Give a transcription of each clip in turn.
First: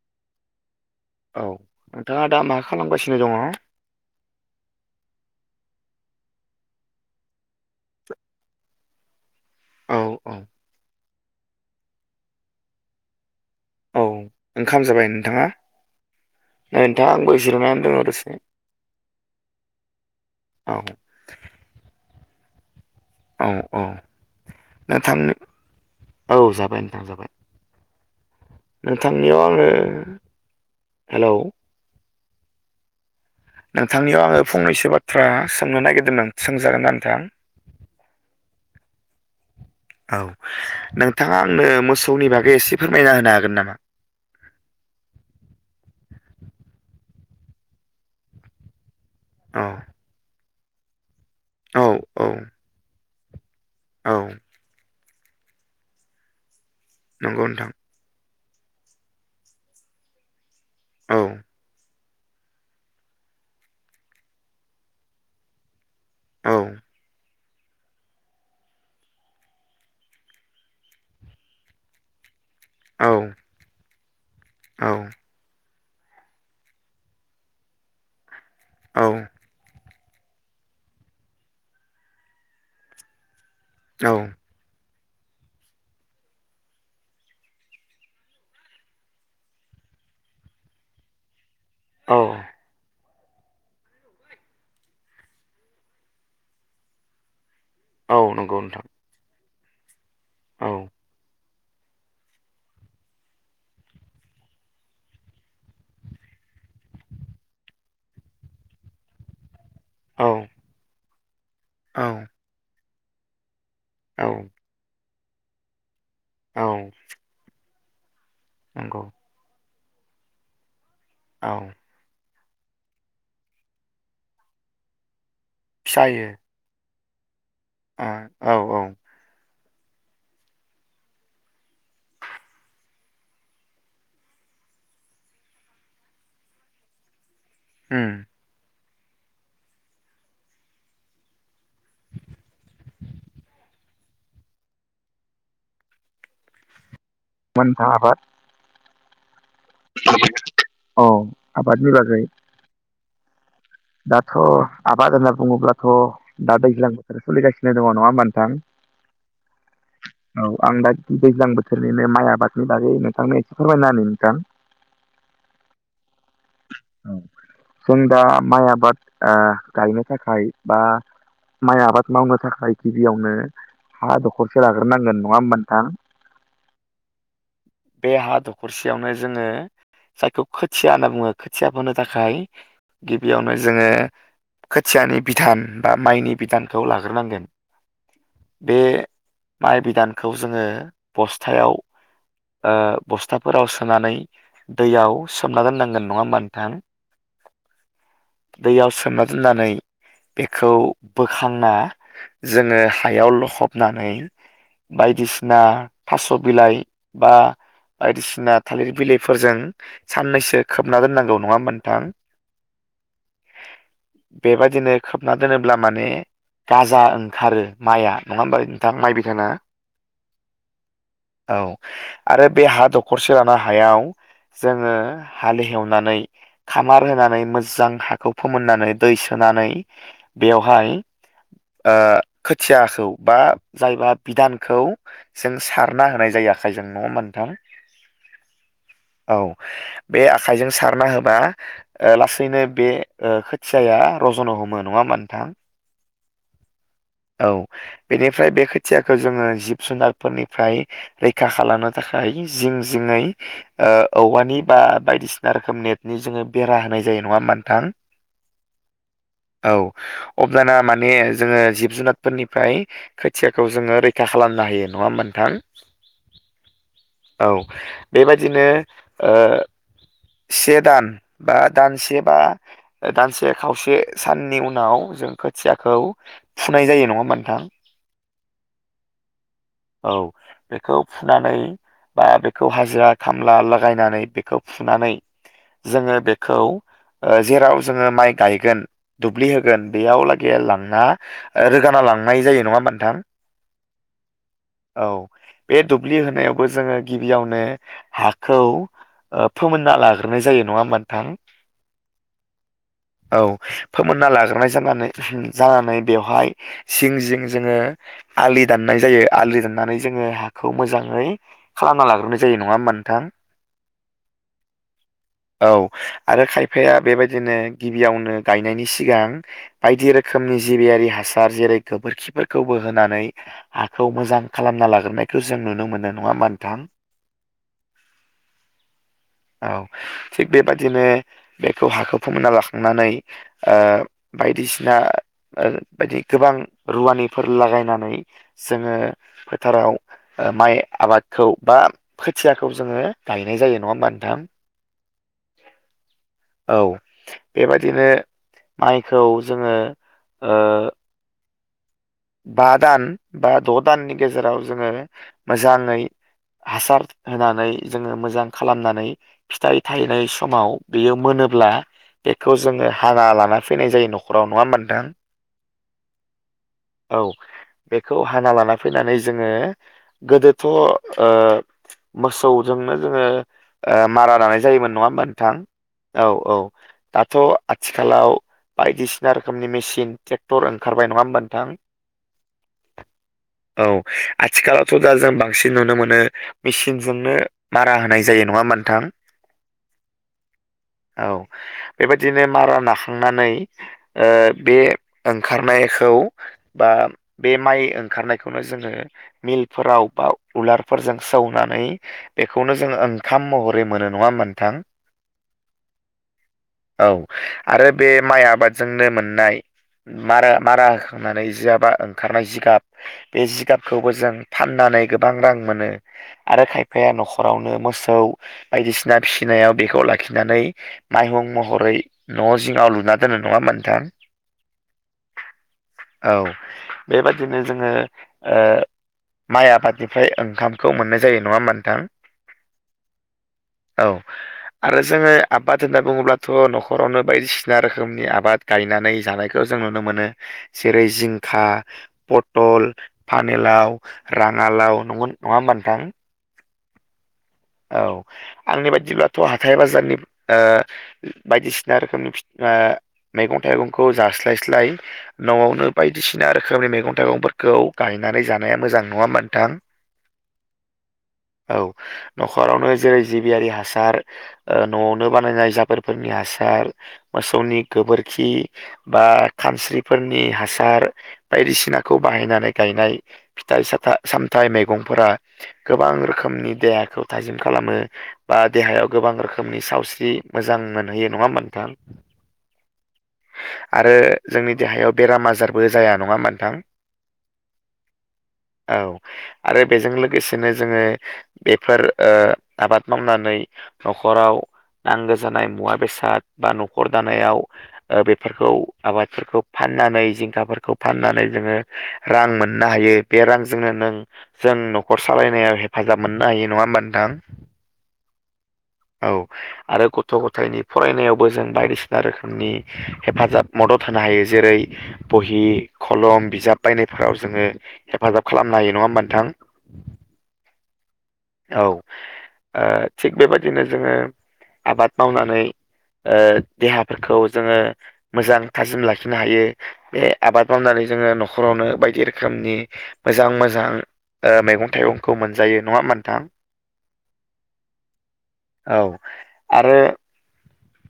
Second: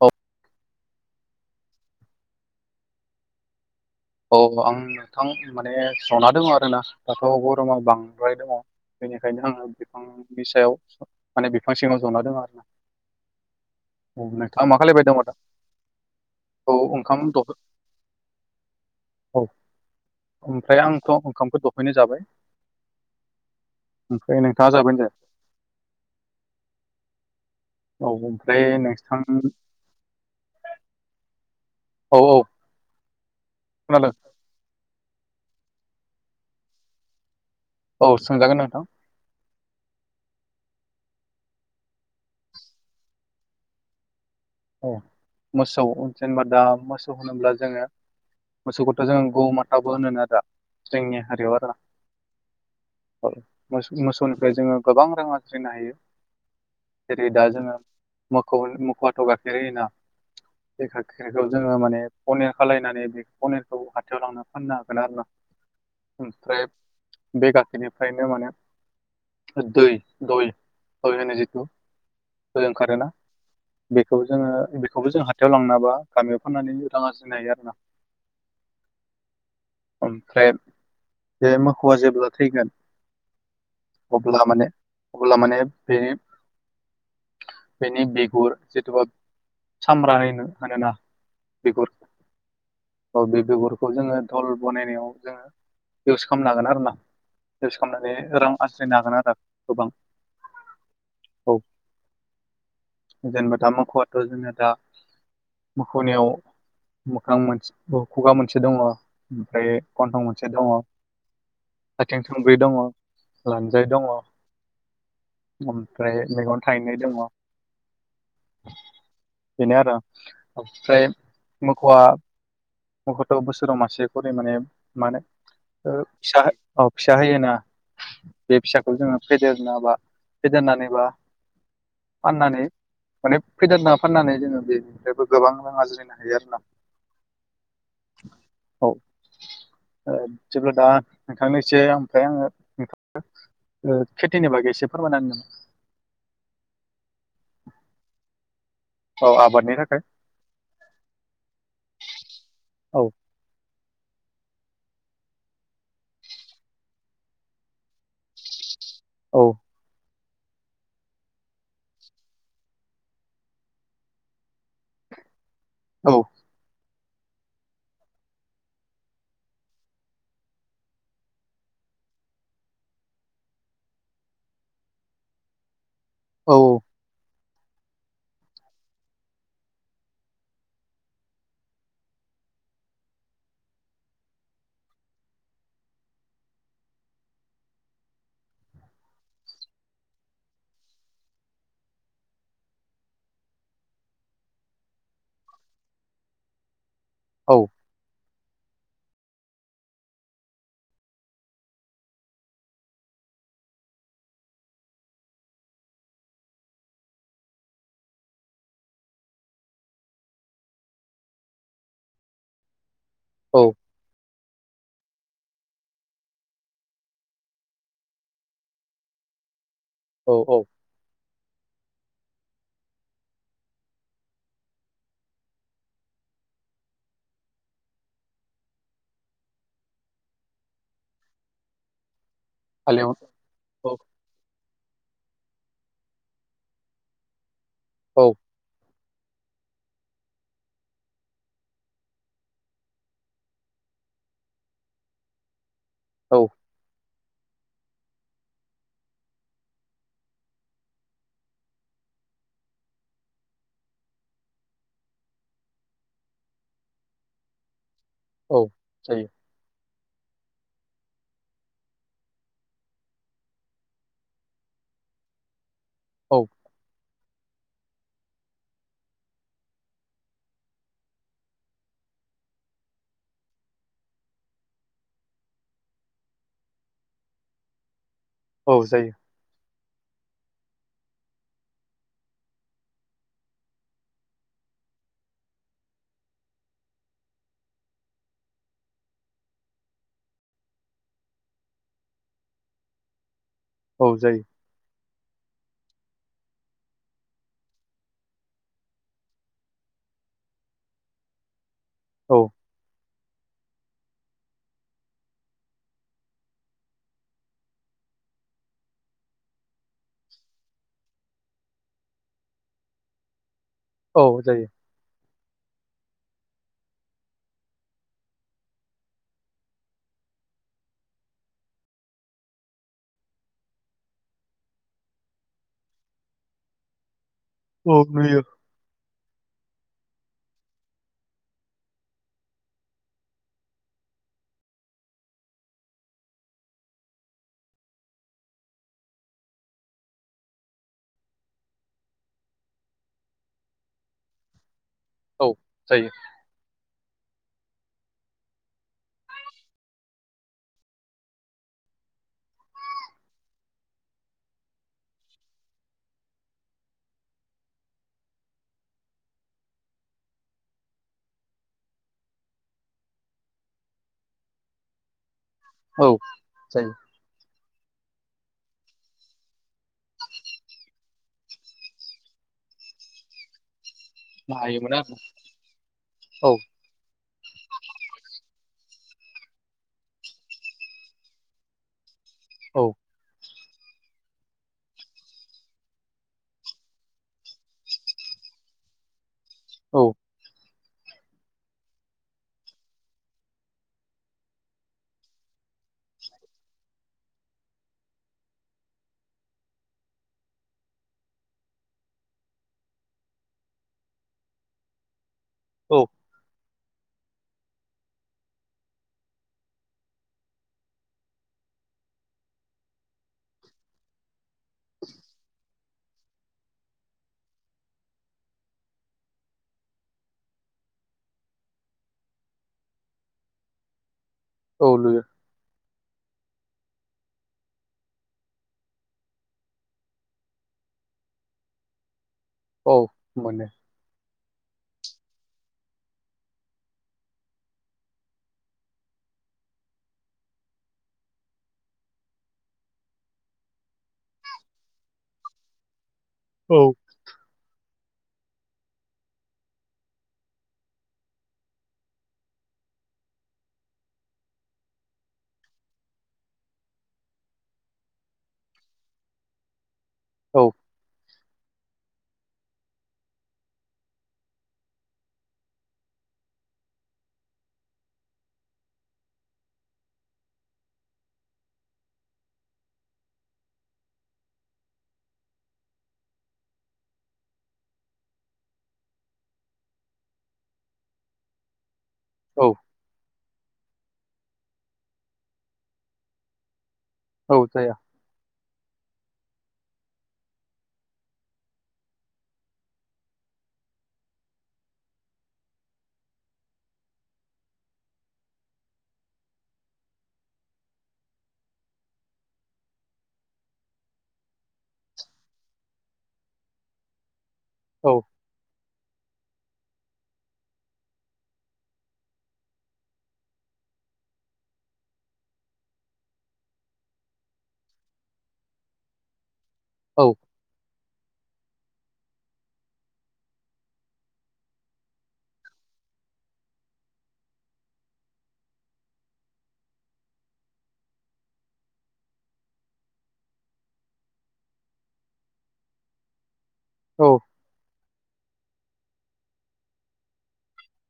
औ। औ नोंथांङा दा मा खालामगासिनो दंङ? औ आं नोंथां माने जना दंङ आरोना दाथ' गरमा बांद्राय दंङ। बेनिखायनो आंङो औ औ बिफांनि सायाव माने बिफां सिंङाव जना दों आरोना औ नोंथांङा मा ओंखाम खालायबाय जाबाय दंङ' दा नोंथाङा? औ नै नोंथां ओंखाम दौ [unintelligible] औ औ ओमफ्राय आंथ' ओंखामखौ दहायनो जाबाय। औ औ ओमफ्राय नोंथांङा जाबायानो दे नोंथांनो औ जाबाय नोंथां जाबाय औ ओमफ्राय नोंथां नोंथांनियाव आंङो हेलौ औ औ खोनादों नोंथांनियाव आङो फंनैसो बाथ्रा सोंनो नागिरदोंमोन सोंजागोन ना नोंथां? औ सोंजागोन नोंथां। औ नोंथाङा आंनो मोसौनि बागै एसे फोरमायना होनो हागोन नामा? औ मोसौ जेनेबा दा मोसौ होनोब्ला जोङो मोसौखौथ' जों औ गौमाथाबो होनोनो आरो जोंनि हारियाव आरो औ औ औ मो-मोसौनिफ्राय जोङो गोबां रां आरजिनो हायो। जेरै दा नंगौ नोंथां जोंङो मोखौ मोखौआथ' गाइखेर होयोना बे औ गाखिरखौ जोंङो माने पनिर खालायनानै बे पनिरखौ हाथायाव लांनो फाननो हागोन आरो ना औ ओमफ्राय बे गाखिरनिफ्रायनो माने दै दय दय होनो जिथु दय ओंखारो औ ना बेखौ जोंङो औ बेखौबो जों हाथायाव लांनाबा गामियाव फाननानै रां आरजिनो हायो आरोना औ। ओमफ्राय बे मोखौवआ जेब्ला थैगोन औ अब्ला माने अब्ला माने बेनि बेनि बिगुर जेथ'बा सामब्र होनोना बिगुर। औ। औ बे बेगरखौ जोङो धल बानायनायाव जोङो इउस खालामनो हागोन आरो ना। रिलस खालामनानै औ रां नंगौ नोंथां आरजिनो हागोन आरो गोबां। औ। औ जोङो दा मखबाथ' जोङो दा मख'नायाव मोखां मोन [unintelligible] खुगा मोनसे दङ ओमफ्राय गन्थं औ मोनसे दङें औ थों ब्रै दङ लान्जाय दङ। औ ओमफ्राय मैगं थायनाय दङ नंगौ बेनो आरो ओमफ्राय औ मोखौआ मखआथ' बोसोराव मासे खरि माने मानो जायो फिसा औ फिसा होयोना ओ औ बे औ फिसाखौ जोङो फेदेरनो बा फेदेरनानैबा फाननानै माने फैदार ना फाननानै जोङो बेनिफ्रायबो गोबां रां आजिरायनो हायो आरो ना। ओम। औ। जेब्ला दा नोंथांनोसै ओमफ्राय आङो नथां ओ खेथिनि बागै एसे फोरमायना होनो नामा? मोनफा आबाद औ आबादनि थाखाय औ आबादनि बागै। औ। दाथ' आबाद होनना बुङोब्लाथ' दा दैज्लां बोथोर सोलिगासिनो दङ नङा होनोमा नोंथां? औ। [inaudible] औ आं दा दैज्लां बोथोरनिनो माइ आबादनि बागै नोंथांनो एसे फोरमायना होनि नोंथां। [inaudible] औ। औ। जों दा माइ आबाद गायनो थाखाय बा माइ आबाद मावनो थाखाय गिबियावनो हा दखरसे लाग्रोनांगोन नङा होमबा नोंथां? औ। [inaudible] बे हा दखरसेयावनो जोङो जायखौ खोथिया होनना बुङो खोथिया फोनो थाखाय गिबियावनो जोङो खोथियानि बिान बा माइनि बिधानखौ लाग्रोनांगोन। बे माइ बिदानखौ जोङो बस्थायाव बस्थाफोराव सोनानै दैयाव सोमना दोननांगोन नङा होमबा नोंथां? औ। दैयाव सोमना दोननानै बेखौ बोखांना जोङो हायाव लखबनानै बायदिसिना थास' बिलाइ बा बायदिसिना थालिर बिलाइफोरजों साननैसो खोबना दोननांगौ नङा होमबा नोंथां? [inaudible] औ। बेबायदिनो खोबना दोनोब्ला माने गाजा ओंखारो माइआ नङा होमबा नोंथां माइ बिखायनो औ औ। औ। आरो बे हा दखरसे ला हायाव जोङो हालेेवनानै खामार होनानै मोजां हाखौ फोमोननानै दै सोनानै बेवहाय ओ खोथियाखौ हालेव बा औ जायबा बिदानखौ जों सारना होनाय जायो। खाइजों नङा होनबा नोंथां? औ। औ बे आखाइजों सारना होबा लासैनो बे खोथियाया रज'नो हमो नङा होमबा नोंथां? औ। औ बेनिफ्राय बे खोथियाखौ जोङो जिब जुनारफोरनिफ्राय रैखा खालामनो थाखाय जिं जिङै औवानि बा बायदिसिना रोखोम नेटनि जोङो बेरा होनाय जायो नङा होमबा नोंथां? औ जायो। औ अब्लाना माने जोङो जिब जुनारफोरनिफ्राय खोथियाखौ जोङो रैखा खालामनो हायो नङा होमबा नोंथां? औ। औ बेबादिनो ओ से दान बा दानसे बा दानसे खावसे साननि उनाव जों खोथियाखौ फुनाय जायो नङा होमबा नोंथां? औ जायो। औ बेखौ फुनानै बा बेखौ हाजिरा खामला लागायनानै बेखौ फुनानै जोङो बेखौ जेराव जोङो माइ गायगोन। दुब्लि होगोन बेयाव लागै लांना रोगाना लांनाय जायो नङा होमबा नोंथां। औ जायो। औ बे दुब्लि होनायावबो जोङो गिबियावनो हाखौ फोमोनना लाग्रोनाय जायो नङा होमबा नोंथां। औ। औ फोमोनना लाग्रोनाय जानानै जानानै बेवहाय जिं जिं जोङो आलि दाननाय जायो। आलि दाननानै जोङो हाखौ मोजाङै खालामना लाग्रोनाय जायो नङा होमबा नोंथां? औ जायो। औ आरो खायफाया बेबायदिनो गिबियावनो गायनायनि सिगां बायदि रोखोमनि जिबियारि हासार जेरै गोबोरखिफोरखौबो होनानै हाखौ मोजां खालामना लाग्रोनायखौ जों नुनो मोननाय नङा होमबा नोंथां औ नुयो। औ थिग बेबदिनो बेखौ हाखौ फोमोनना लाखांनानै ओ बायदिसिना ओ बायदि गोबां रुवानिफोर लागायनानै जोङो फोथाराव ओ माइ आबादखौ बा खोथियाखौ जोङो गायनाय जायो नङा होमबा नोंथां [inaudible] औ जायो। औ बेबायदिनो माइखौ जोङो ओ बा दान बा द' दाननि गेजेराव जोङो मोजाङै हासार होनानै जोङो मोजां खालामनानै फिथाइ थायनाय समाव बेयो मोनोब्ला बेखौ जोङो हाना लाना फैनाय जायो न'खराव नङा होमबा नोंथां औ जायो औ बेखौ हाना लाना फैनानै जोङो गोदोथ' ओ मोसौजोंनो जोङो ओ मारा दानाय जायोमोन हायोमोन नङा आरो होमबा नोंथां औ औ दाथ' आथिखालाव बायदिसिना रोखोमनि मेसिन ट्रेक्टर ओंखारबाय नङा होमबा नोंथां औ औ आथिखालावथ' दा जों बांसिन नुनो मोनो मेचिनजोंनो मारा होनाय जायो नङा होमोनथां औ औ बेबायदिनो मारा नाखांनानै ओ बे ओंखारनायखौ बा बे माइ ओंखारनायखौनो जोङो मिलफोराव बा उलारफोरजों सौनानै बेखौनो जों ओंखाम महरै मोनो नङा मोनथां औ औ आरो बे माइ आबादजोंनो मोननाय मारा मारा होखांनानै जियाबा ओंखारनाय जिगाब बे जिगाबखौबो जों फाननानै गोबां रां मोनो आरो खायफाया न'खरावनो मोसौ बायदिसिना फिसिनायाव बेखौ लाखिनानै माइहुं महरै न' जिङाव लुना दोनो नङामोनोंथां औ लुज औ बेबादिनो जोङो माइ आबादनिफ्राय ओंखामखौ मोननाय जायो नङा होमा नोंथां औ मोनो औ आरो जोङो आबाद होनना बुङोब्लाथ' न'खरावनो बायदिसिना रोखोमनि आबाद गायनानै जानायखौ जों नुनो मोनो जेरै जिंखा पटल पानिलाव राङालाव नग नङा होमबा नोंथां औ औ आंनि बाददिब्लाथ' हाथाइ बाजारनि बायदिसिना रोखोमनि मैगं थाइगंखौ जास्लायस्लाय न'आवनो बायदिसिना रोखोमनि मैगं थाइगंफोरखौ गायनानै जानाया मोजां नङाम मोनोनथां [inaudible] औ औ न'खरावनो जेरै जिबियारि हासार ओ न'आवनो बानायनाय जाबोरदफोरनि हासार मोसौनि गोबोरखि बा खानस्रिफोरनि हासार बायदिसिनाखौ बाहायनानै गायनाय फिथाइ सथ सामथाइ मैगंफोरा गोबां रोखोमनि देहाखौ थाजिम खालामो बा देहायाव गोबां रोखोमनि सावस्रि मोजां मोनहैयो नङा होमबा नोंथां औ आरो जोंनि देहायाव बेराम आजारबो जाया नङा मोनथां औ जाया औ आरो बेजों लोगोसेनो जोङो बेफोर ओ आबाद मावनानै न'खराव नांगौ जानाय मुवा बेसाद बा न'खर दानायाव ओ बेफोरखौ आबादफोरखौ फाननानै जिंखाफोरखौ फाननानै जोङो रां मोननो हायो बे रांजोंनो नों जों न'खर सालायनायाव हेफाजाब मोननो हायो नङा होमबा नोंथां औ औ आरो गथ' गथायनि फरायनायावबो जों बायदिसिना रोखोमनि हेफाजाब मदद होनो हायो। जेरै बहि खलम बिजाब बायनायफोराव जोङो हेफाजाब खालामनो हायो। नङा होमबा नोंथां। औ। औ थिग बेबायदिनो जोङो आबाद मावनानै देहाफोरखौ जोङो मोजां थाजिम लाखिनो हायो। बे आबाद मावनानै जोङो न'खरावनो बायदि रोखोमनि मोजां मोजां मैगं थाइगंखौ मोनजायो नङा होमथां औ। औ आरो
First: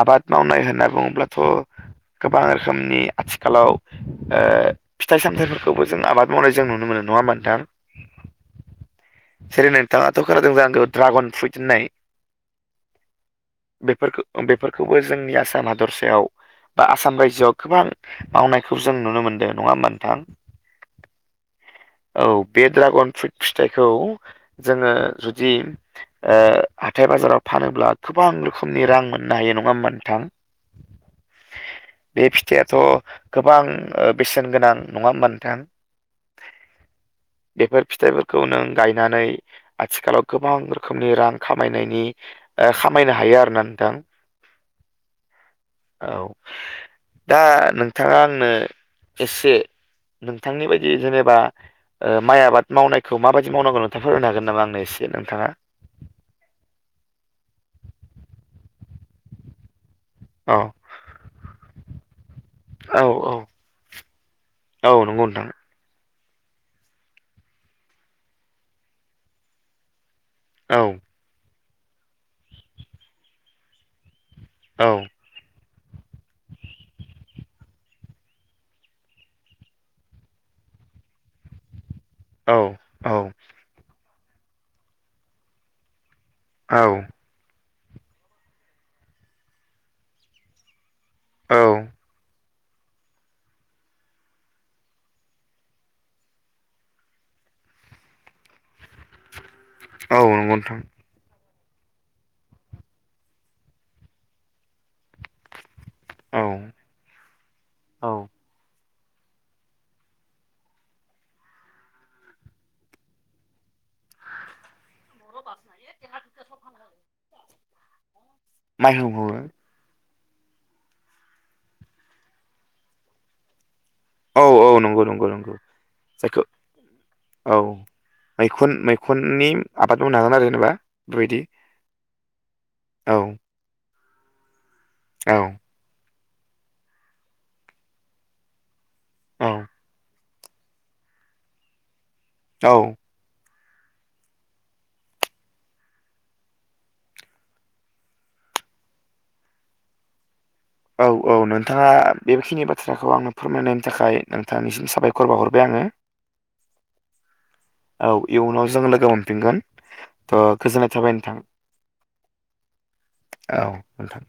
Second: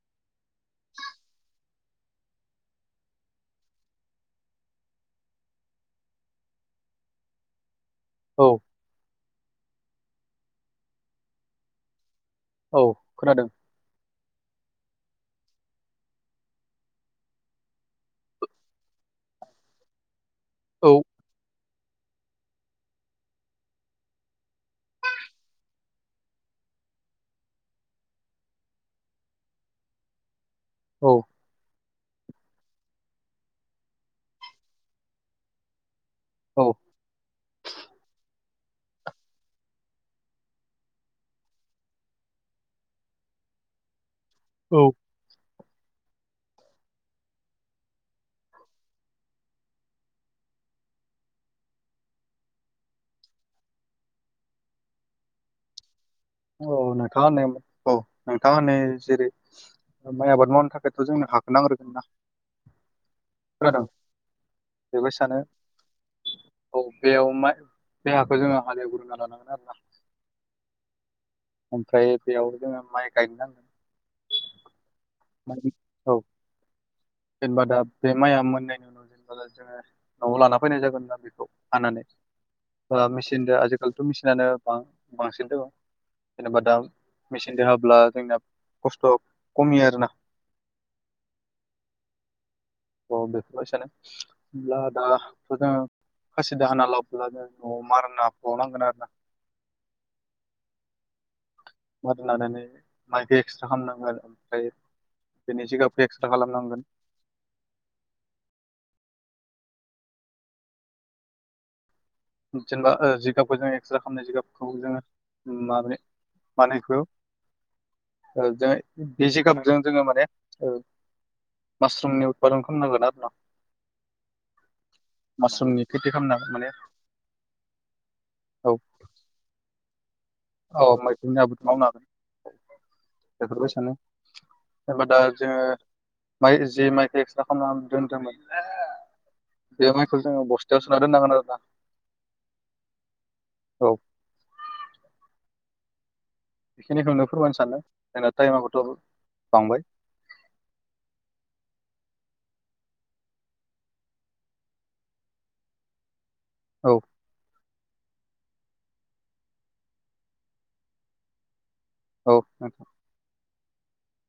आबाद मावनाय होनना बुङोब्लाथ' गोबां रोखोमनि आथिखालाव फिथाइ सामथायाइफोरखौबो जों आबाद मावनाय जों नुनो मोनो नङाहोनब्ला नोंथां। औ। जेरै नोंथाङाथ' खोनादों ज आंखौ ड्रागन फुइट होननाय औ खोनादों बेफोरखौबो जोंनि आसाम हादरसायाव बा आसाम रायजोआव गोबां मावनायखौ जों नुनो मोनदों नङा होमा नोंथां। औ। औ बे ड्रागन फ्रुइट फिथाइखौ जोङो जुदि हाथथाय बाजाराव फानोब्ला गोबां रोखोमनि रां मोननो हायो नङा हैनबा नोंथां। औ। बे फिथाइआाथ' गोबां बेसेन गोनां नङा होनबा नोंथां। [inaudible] औ। बेफोर फिथाइफोरखौ नों गायनानै आथिखालाव गोबां रोखोमनि रां खामायनायनि खामायनो हायो। आर ना नोंथां औ औ दा नोंथाङा आंनो एसे नोंथांनि बायदि जेनेबा माइ आबाद मावनायखौ माबायदि मावनांगौ नोंथाङा फोररायनो हागोन नामा आंनो एसे नोंथाङा? औ नोंथाङा होननाय औ नोंथाङा होनै जेरै माइ आबाद औ मावनो थाखायथ' जोंनो हाखखौ नांग्रोगोन ना औ औ खोनादों औ बेबो नंगौ सानो नोंथां। औ बेयाव मा बे हाखौ जोङो हालेव गुरुंना लानांगोन आरोोना। औ। ओफ्रायाय बेयावनो माइगायनाय औ। ओम औ। जेनेबा दा बे माइया मोननायनि उनाव जेनेबा दा जोङो न'आव लाना फैनाय जागोन ना बेखौ हानानै औ ओ औ मेचिनजों आजिखालिथ' मेसििनानो बांसिन दङ'। जेनेबा दा औ मेचिनजों होाब्ला जोंना खस्थ' खमि आरोना। औ। औ बेखौलस [unintelligible] [unintelligible] खस दाहान लाबो न मारना फ नांगोना औ नंगौ नोथां मोरै लानानै माबदि एक्सट्रा खालामामनांगो आरो ओमफाय बेनि सिगाबखौ एक्सर्रा औ खालामनांगोन औ। जेनेबा ओ जिगाबखौ जों एक्सरे खालामनाय जिगाबखौ जोङो माबे मानेबेखौ ओ जों माइहुं बे हुङो जिगाबजों जोङो माने औ मासरुमनि उतपादन खालामनांगोन आरो ना। औ औ नंगौ नंगौ नंगौ मासरुमनि खेथि जायखौ खालामनांगोन माने औ मैखुन औ मैखुननि आबाद मावनो हागोन आरो जेनेबा औ बेबायदि मैगुननि आाबो मावनो हागोन औ बेफोरबाय सानो जेनबा दा औ जोङो माइ जे माइखौ एक्स्रा खालामनानै दोनदोंमोन औ बेयावहाय ख बस्थायाव सोना दोननांगोन आरो दा औ औ बेखिनिखौनो फोरमायनो सानो जोंना टाइमाखौथ' बांबाय औ औ नोंथाङा बेखिनि बाथ्राखौ आंनो फोरमायनायनि थाखाय नोंथांनिसिम साबायखर बावहरबाय आङो [inaudible] औ औ इयुनाव जों लोगो मोनफिनगोन थ' गोजोननाय थाबाय नोंथां औ औ नोंथां।